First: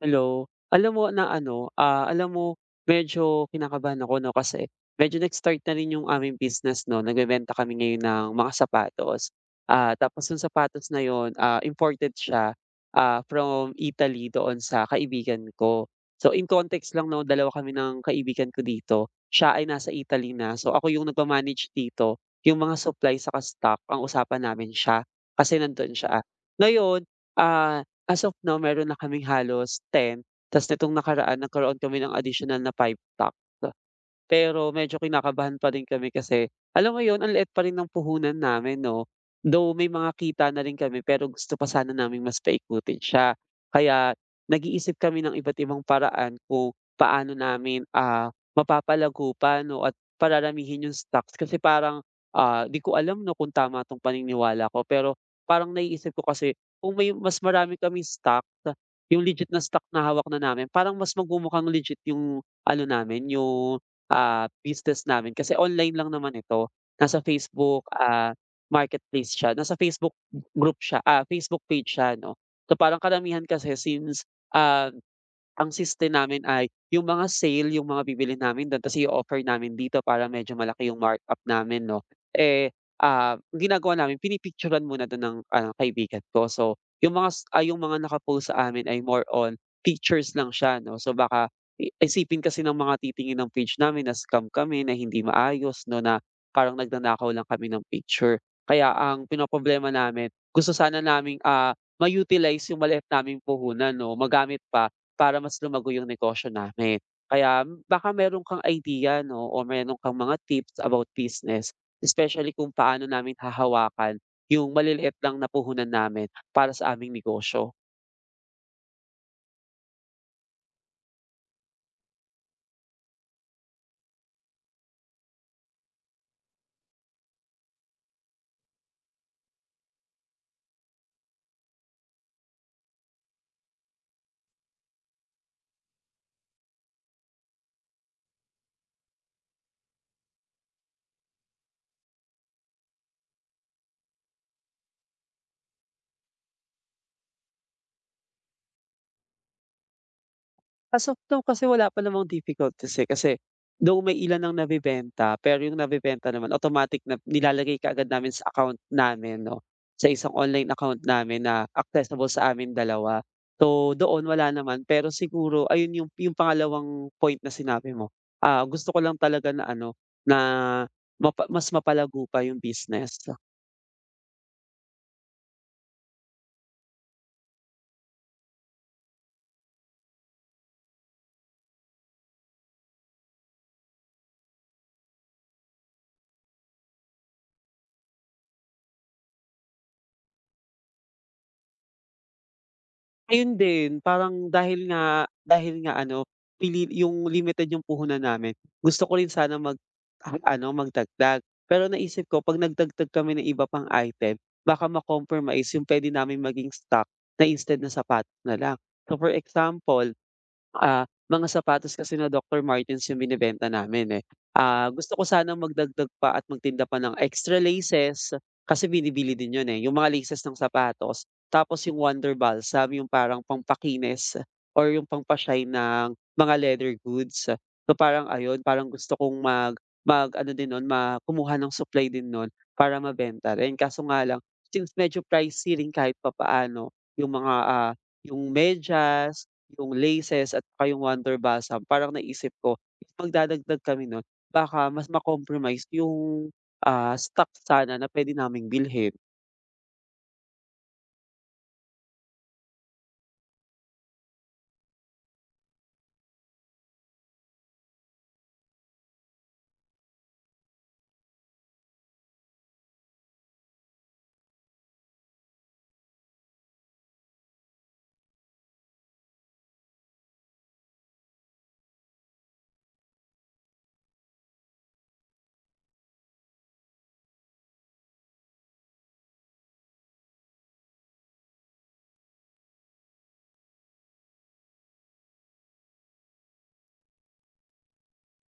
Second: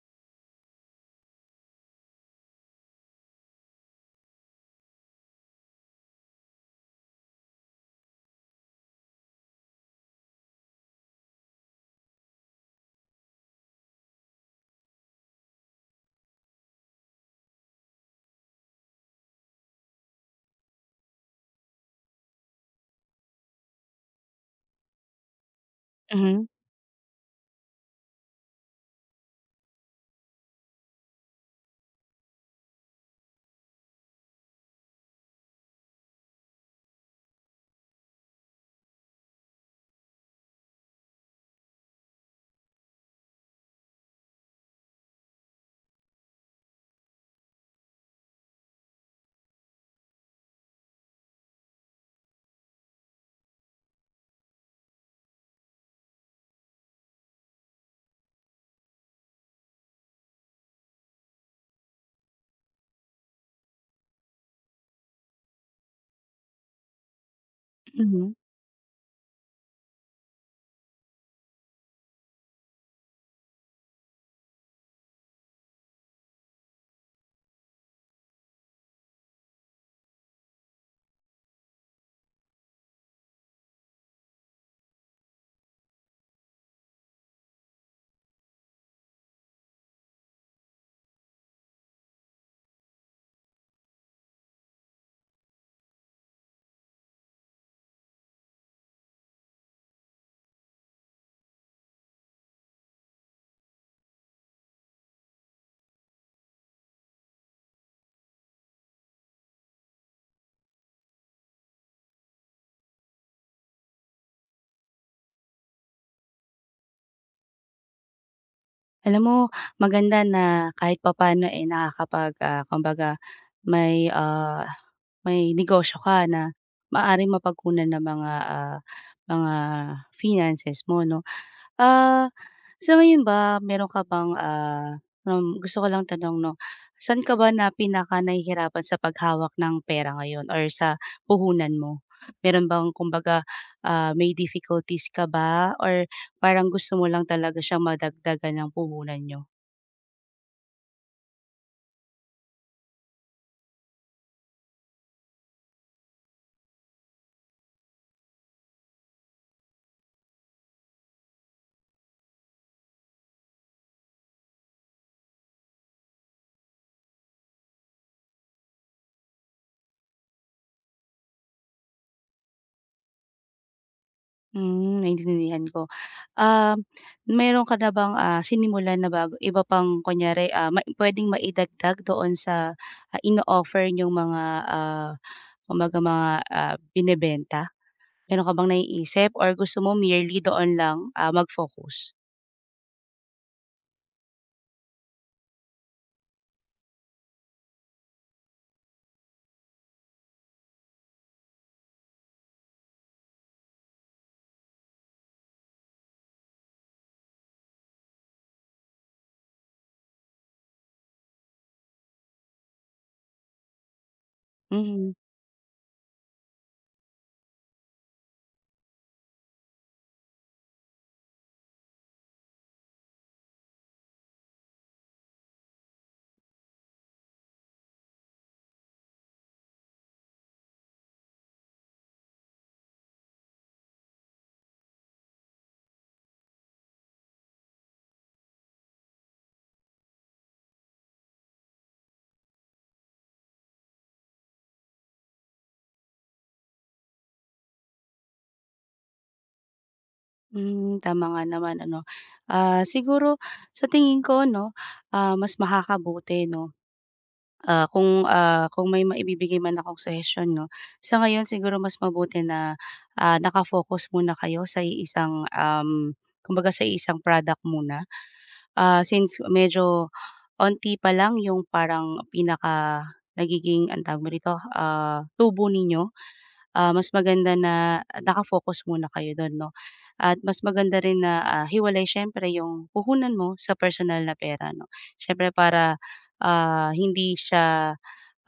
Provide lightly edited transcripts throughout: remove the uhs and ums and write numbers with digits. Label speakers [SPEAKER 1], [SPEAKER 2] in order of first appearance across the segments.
[SPEAKER 1] Hello. Alam mo na ano, alam mo, medyo kinakabahan ako 'no, kasi medyo nag-start na rin yung aming business 'no, nagbebenta kami ngayon ng mga sapatos. Tapos yung sapatos na yon, imported siya, from Italy doon sa kaibigan ko. So, in context lang 'no, dalawa kami ng kaibigan ko dito, siya ay nasa Italy na, so ako yung nagma-manage dito, yung mga supply saka stock ang usapan namin siya, kasi nandun siya.
[SPEAKER 2] Mhm,
[SPEAKER 1] Ngayon, ah as of now meron na kaming halos 10, ta's nitong nakaraan nagkaroon kami ng additional na 5 pack. Pero medyo kinakabahan pa rin kami, kasi alam mo yun, ang liit pa rin ng puhunan namin 'no. Though may mga kita na rin kami, pero gusto pa sana naming mas paikutin siya. Kaya nag-iisip kami ng iba't ibang paraan kung paano namin, mapapalago pa 'no at pararamihin yung stocks, kasi parang, 'di ko alam 'no kung tama 'tong paniniwala ko, pero parang naiisip ko kasi kung may mas marami kami stock, yung legit na stock na hawak na namin parang mas magmumukhang legit yung ano namin, yung business namin kasi online lang naman ito. Nasa Facebook,
[SPEAKER 2] mhm.
[SPEAKER 1] marketplace siya, nasa Facebook group siya, Facebook page siya 'no. So, parang karamihan kasi since, ah ang siste namin ay yung mga sale, yung mga bibili namin dun tas i offer namin dito para medyo malaki yung markup namin 'no. Eh, ang ginagawa namin pinipicturan muna dun ng, kaibigan ko. So, yung mga yung mga nakapost sa amin ay more on pictures lang siya 'no. So, baka i isipin kasi ng mga titingin ng page namin na scam kami, na hindi maayos 'no, na parang nagnanakaw lang kami ng picture. Kaya ang pinoproblema namin, gusto sana naming, ma-utilize yung maliit naming puhunan 'no, magamit pa para mas lumago yung negosyo namin. Kaya baka meron kang idea 'no o meron kang mga tips about business, especially kung paano namin hahawakan yung maliliit lang na puhunan namin para sa aming negosyo.
[SPEAKER 2] Alam mo maganda na kahit papaano, eh, nakakapag, kumbaga may, may negosyo ka na maaaring mapagkunan ng mga, mga finances mo 'no. Ah, sa ngayon ba meron ka bang, gusto ko lang tanong 'no, saan ka ba na pinakanahihirapan sa paghawak ng pera ngayon or sa puhunan mo? Meron bang kumbaga, may difficulties ka ba or parang gusto mo lang talaga siyang madagdagan ng puhunan niyo?
[SPEAKER 1] As of now kasi wala pa namang difficulties, eh, kasi though may ilan ang nabibenta, pero yung nabibenta naman automatic na nilalagay kaagad namin sa account namin 'no, sa isang online account namin na accessible sa amin dalawa. So, doon wala naman, pero siguro ayun yung pangalawang point na sinabi mo, gusto ko lang talaga na ano, na mas mapalago pa yung business.
[SPEAKER 2] Hmm, naintindihan ko. Um, Meron ka na bang, sinimulan na bago iba pang kunyari, mai puwedeng maidagdag doon sa, ino-offer niyong mga, ah, kumbaga mga, binebenta? Meron ka bang naiisip or gusto mo merely doon lang, mag-focus?
[SPEAKER 1] Ayun din, parang dahil nga ano, pili yung limited yung puhunan namin, gusto ko rin sana mag ano, magdagdag. Pero naisip ko 'pag nagdagdag kami ng iba pang item, baka ma-compromise yung pwede namin maging stock na instead na sapatos na lang. So, for example, mga sapatos kasi na Doctor Martens yung binebenta namin, eh.
[SPEAKER 2] Mhm.
[SPEAKER 1] Gusto ko sanang magdagdag pa at magtinda pa ng extra laces, kasi binibili din yun, eh, yung mga laces ng sapatos. Tapos yung Wonder Balsam, yung parang pampakinis or yung pampa ng mga leather goods. So, parang ayun, parang gusto kong mag-ano din nun, ma kumuha ng supply din nun para mabenta rin. Kaso nga lang, since medyo pricey rin kahit papaano yung mga, yung medyas, yung laces at saka yung Wonder Balsam, parang naisip ko if magdadagdag kami nun baka mas ma yung, stock sana na pwede naming bilhin.
[SPEAKER 2] Hmm, tama nga naman ano. Ah, siguro sa tingin ko 'no, mas makakabuti 'no. Ah, kung, kung may maibibigay man akong suhestiyon 'no, sa ngayon siguro mas mabuti na, naka-focus muna kayo sa isang kumbaga sa isang product muna. Ah, since medyo onti pa lang yung parang pinaka nagiging anong tawag mo rito, tubo ninyo, mas maganda na naka-focus muna kayo dun 'no. At mas maganda rin na, hiwalay siyempre yung puhunan mo sa personal na pera 'no. Siyempre para, hindi siya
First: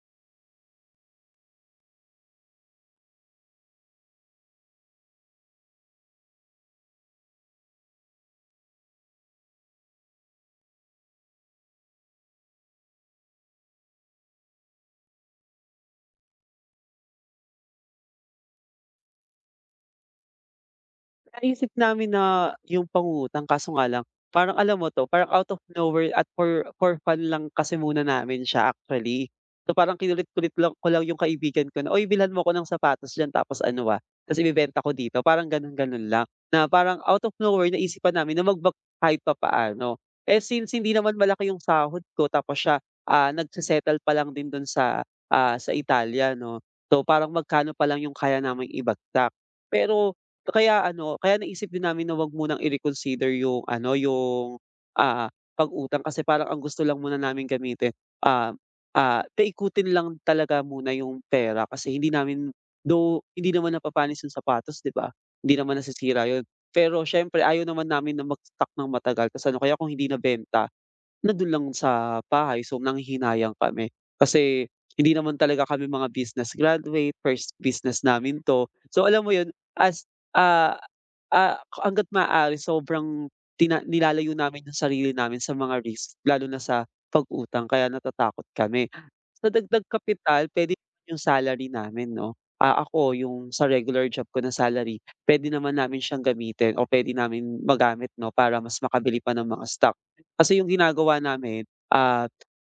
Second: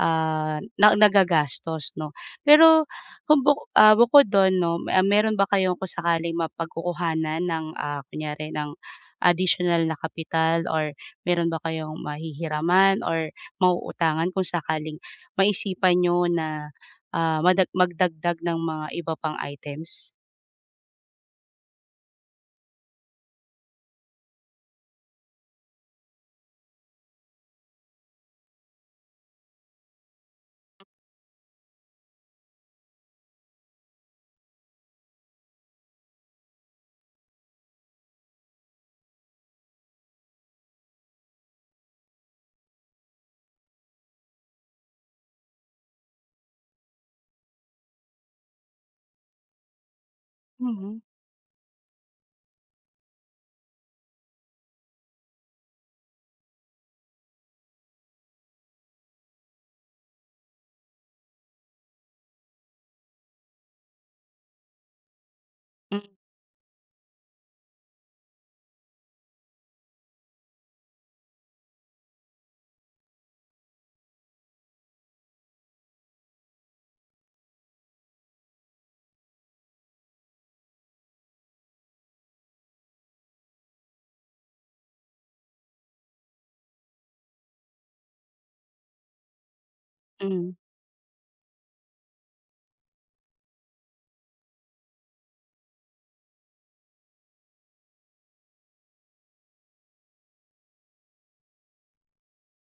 [SPEAKER 2] na nagagastos 'no. Pero kung bukod dun 'no, meron ba kayong kung sakaling mapagkukuhanan ng, kunyari ng additional na kapital or meron ba kayong mahihiraman or mauutangan kung sakaling maisipan niyo na, magdagdag ng mga iba pang items?
[SPEAKER 1] Naisip namin na yung pangungutang, kaso nga lang parang alam mo 'to, parang out of nowhere at for fun lang kasi muna namin siya actually. So, parang kinulit-kulit lang ko lang yung kaibigan ko na, "Uy, bilhan mo ako ng sapatos diyan tapos ano, tapos ibebenta ko dito." Parang gano'n-gano'n lang, na parang out of nowhere naisipan namin na mag-bag pa papaano. Eh, since hindi naman malaki yung sahod ko tapos siya, nagse-settle pa lang din do'n sa, sa Italia 'no. So, parang magkano pa lang yung kaya naming ibagsak. Pero kaya
[SPEAKER 2] Mhm.
[SPEAKER 1] ano, kaya naisip din namin na wag munang i-reconsider yung ano, yung, pag-utang kasi parang ang gusto lang muna namin gamitin, ah, paikutin lang talaga muna yung pera kasi hindi namin hindi naman napapanis yung sapatos, 'di ba? Hindi naman
[SPEAKER 2] Mm.
[SPEAKER 1] nasisira yun. Pero siyempre ayaw naman namin na mag-stock ng matagal, kasi ano kaya kung hindi nabenta? Na dun lang sa bahay, so nanghihinayang kami. Kasi hindi naman talaga kami mga business graduate, first business namin 'to. So, alam mo yun, as ah, hangga't maaari sobrang nilalayo namin yung sarili namin sa mga risk lalo na sa pag-utang, kaya natatakot kami. Sa dagdag kapital
[SPEAKER 2] Mm.
[SPEAKER 1] puwede naman yung salary namin 'no. Ako yung sa regular job ko na salary puwede naman namin siyang gamitin o puwede namin magamit 'no para mas makabili pa ng mga stock. Kasi yung ginagawa namin, ah,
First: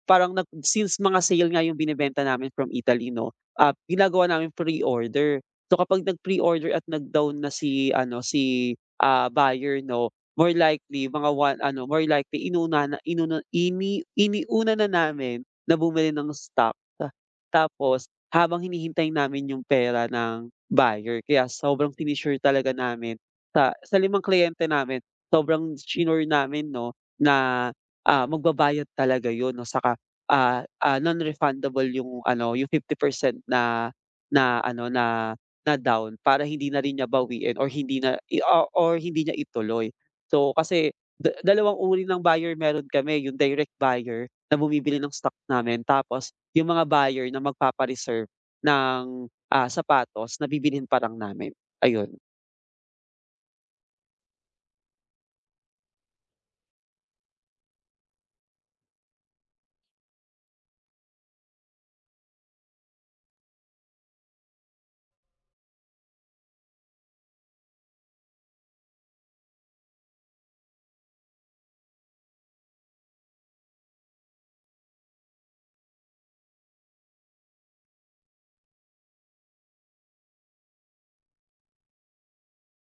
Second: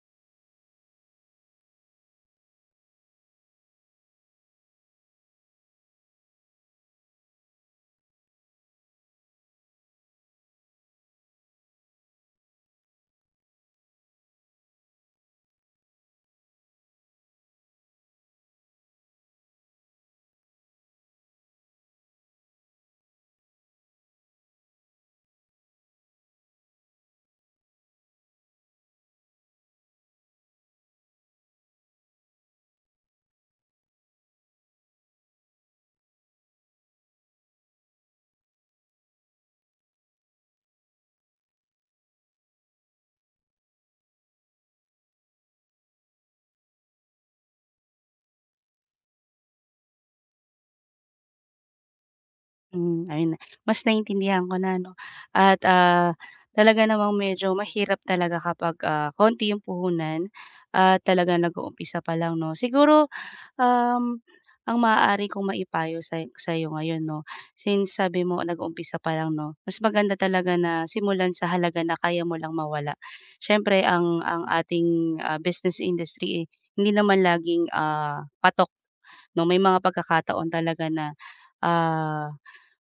[SPEAKER 1] parang nag since mga sale nga yung binebenta namin from Italy 'no, ginagawa namin pre-order. So, kapag nag-pre-order at nag-down na si ano, si, buyer 'no, more likely mga one ano, more likely inuna na inuna ini iniuna na namin na bumili ng stock. Tapos habang hinihintay namin yung pera ng buyer kaya sobrang talaga namin sa limang kliyente namin, sobrang sinure namin 'no, na, magbabayad talaga yun 'no, saka, non-refundable yung ano, yung 50% na na ano, na na down para hindi na rin niya bawiin or hindi na i o or hindi niya ituloy. So, kasi dalawang uri ng buyer meron kami, yung direct buyer na bumibili ng stock namin tapos yung mga buyer na magpapa-reserve ng, sapatos na bibilhin pa lang namin, ayun.
[SPEAKER 2] Hmm, ayun na, mas naintindihan ko na 'no at, talaga namang medyo mahirap talaga kapag, konti yung puhunan at talaga nag-uumpisa pa lang 'no. Siguro, um, ang maaari kong maipayo sa sa'yo ngayon 'no, since sabi mo nag-uumpisa pa lang 'no, mas maganda talaga na simulan sa halaga na kaya mo lang mawala. Siyempre ang ating, business industry, eh, hindi naman laging, patok 'no, may mga pagkakataon talaga na, ah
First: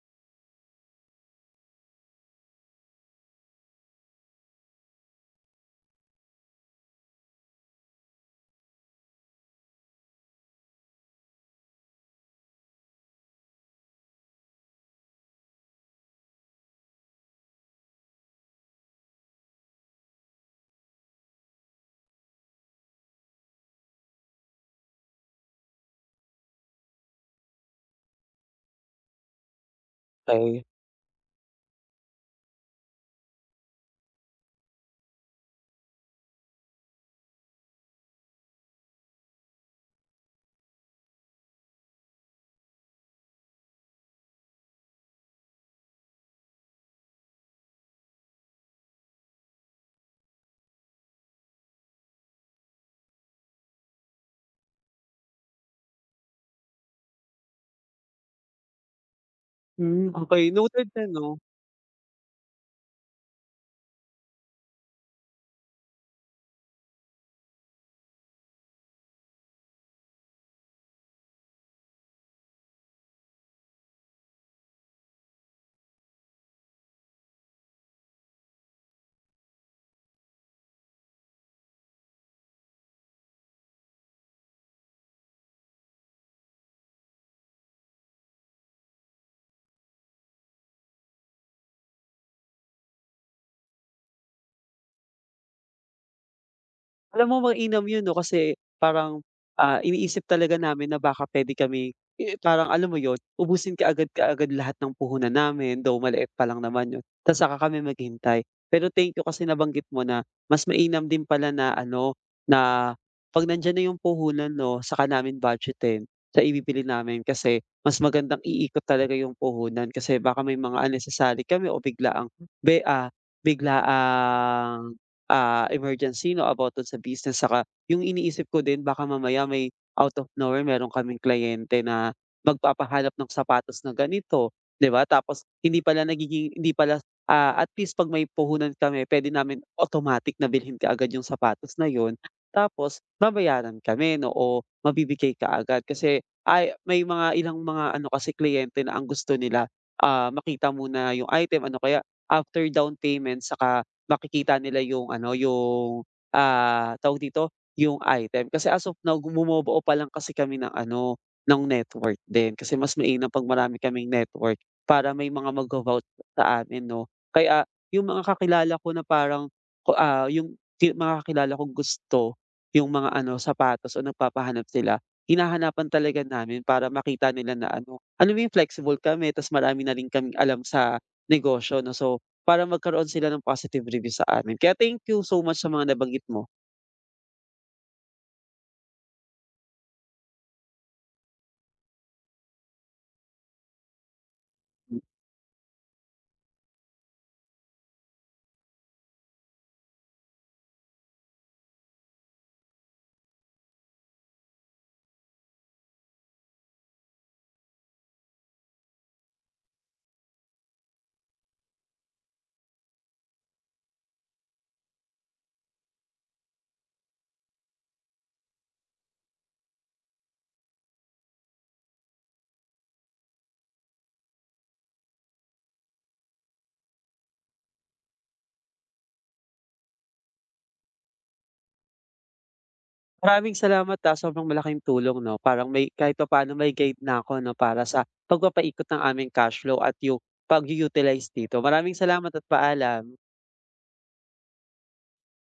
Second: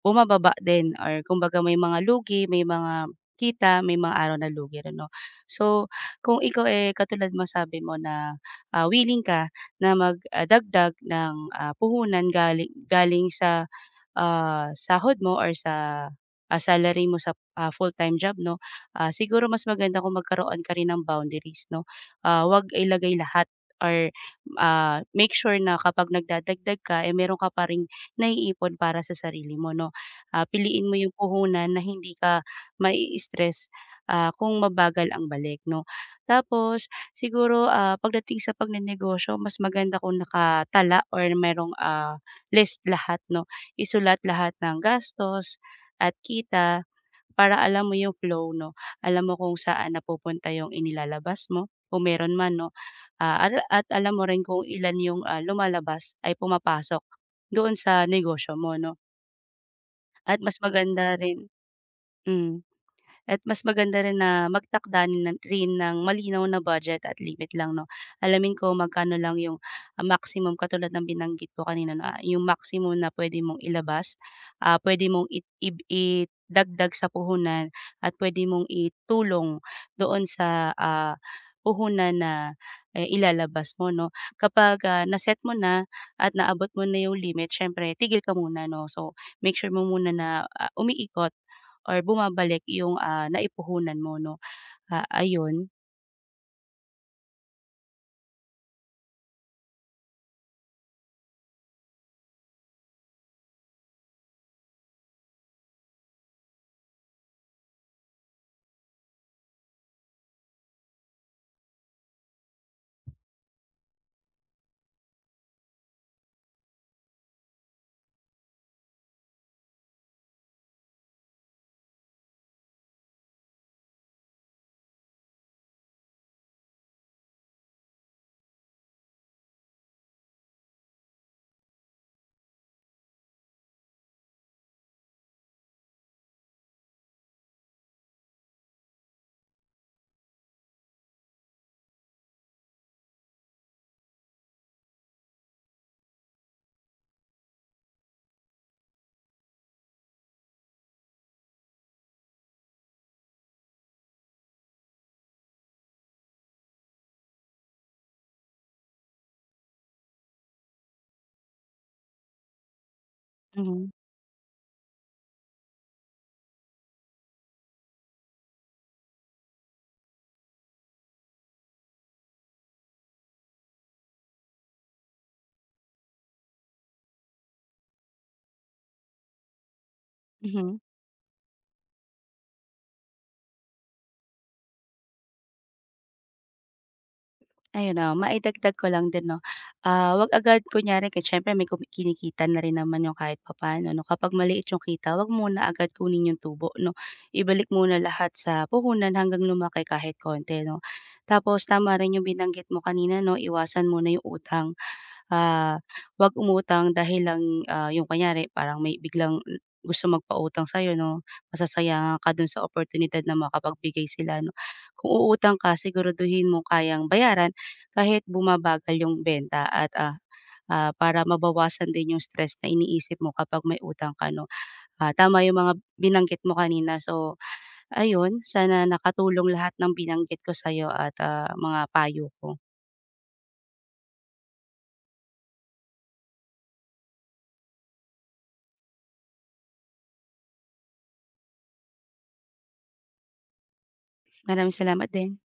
[SPEAKER 2] bumababa din or kumbaga may mga lugi, may mga kita, may mga araw na lugi rin 'no. So, kung ikaw, eh, katulad mo sabi mo na, willing ka na magdagdag ng, puhunan galing galing sa sahod mo or sa, salary mo sa, full-time job 'no, siguro mas maganda kung magkaroon ka rin ng boundaries 'no. Ah, 'wag ilagay lahat or, make sure na kapag nagdadagdag ka, eh, meron ka pa ring naiipon para sa sarili mo 'no. Ah,
[SPEAKER 1] Ay,
[SPEAKER 2] piliin mo yung puhunan na hindi ka mai-stress, kung mabagal ang balik 'no. Tapos siguro, pagdating sa pagnenegosyo mas maganda kung nakatala or merong, list lahat 'no, isulat lahat ng gastos at kita para alam mo yung flow 'no, alam mo kung saan napupunta yung inilalabas mo, kung meron man 'no, at alam mo rin kung ilan yung, lumalabas ay pumapasok doon sa negosyo mo 'no,
[SPEAKER 1] hmm,
[SPEAKER 2] at
[SPEAKER 1] okay.
[SPEAKER 2] mas
[SPEAKER 1] Noted na,
[SPEAKER 2] maganda
[SPEAKER 1] 'no.
[SPEAKER 2] rin hmm. At mas maganda rin na magtakda rin ng malinaw na budget at limit lang 'no. Alamin ko magkano lang yung, maximum katulad ng binanggit ko kanina na yung maximum na pwede mong ilabas, puwede mong it ib idagdag sa puhunan at pwede mong itulong doon sa, puhunan na, eh, ilalabas mo 'no. Kapag, na mo na at naabot mo na yung limit siyempre tigil ka muna 'no. So, make sure mo muna na, umiikot or bumabalik yung, naipuhunan mo 'no. Ah, ayun,
[SPEAKER 1] Alam mo mainam 'yun 'no, kasi parang, iniisip talaga namin na baka pwede kami parang alam mo 'yun, ubusin ka agad lahat ng puhunan namin, though maliit pa lang naman 'yun, ta's saka kami maghintay. Pero thank you kasi nabanggit mo na mas mainam din pala na ano, na 'pag nandiyan na 'yung puhunan 'no, saka namin budgetin sa ibibili namin kasi mas magandang iikot talaga 'yung puhunan, kasi baka may mga unnecessary kami o bigla ang be ah, biglaang emergency 'no, about dun sa business, saka yung iniisip ko din baka mamaya may out of nowhere meron kaming kliyente na magpapahanap ng sapatos na ganito, 'di ba? Tapos hindi pala, at least 'pag may puhunan kami pwede namin automatic na bilhin ka agad yung sapatos na yon. Tapos babayaran kami 'no o mabibigay ka agad. Kasi ay may mga ilang mga ano kasi kliyente na ang gusto nila, makita muna yung item ano kaya after down payment saka makikita nila yung ano, yung, tawag dito, yung item. Kasi as of now, bumobuo pa lang kasi kami ng ano, ng network din. Kasi mas mainam 'pag marami
[SPEAKER 2] mhm,
[SPEAKER 1] kaming network para may mga magvo-vouch sa amin 'no. Kaya yung mga kakilala ko na parang yung mga kakilala kong gusto yung mga ano, sapatos o nagpapahanap sila, hinahanapan talaga namin para makita nila na ano, alam mo yung flexible kami, ta's marami na rin kaming alam
[SPEAKER 2] mhm.
[SPEAKER 1] sa negosyo 'no. So, para magkaroon sila ng positive review sa amin. Kaya thank you so much sa mga nabanggit mo.
[SPEAKER 2] Ayun, maidagdag ko lang din 'no, 'wag agad kunyari kahit siyempre may kinikita na rin naman yung kahit papaano 'no. Kapag maliit yung kita 'wag muna agad kunin yung tubo 'no. Ibalik muna lahat sa puhunan hanggang lumaki kahit konti 'no. Tapos tama rin yung binanggit mo kanina 'no, iwasan muna yung utang. Ah, 'wag umutang dahil lang, yung kunyari parang may biglang gusto magpautang sa'yo 'no, masasayangan ka dun sa oportunidad na makapagbigay sila 'no. Kung uutang ka siguraduhin mong kayang bayaran kahit bumabagal yung benta at, para mabawasan din yung stress na iniisip mo kapag may utang ka 'no. Ah, tama yung mga binanggit mo kanina, so ayun, sana nakatulong lahat ng binanggit ko sa'yo at, mga payo ko.
[SPEAKER 1] Maraming salamat, sobrang malaking tulong 'no, parang may kahit papaano may guide na ako 'no, para sa pagpapaikot ng aming cash flow at yung pag-u-utilize dito. Maraming salamat at paalam.
[SPEAKER 2] Maraming salamat din.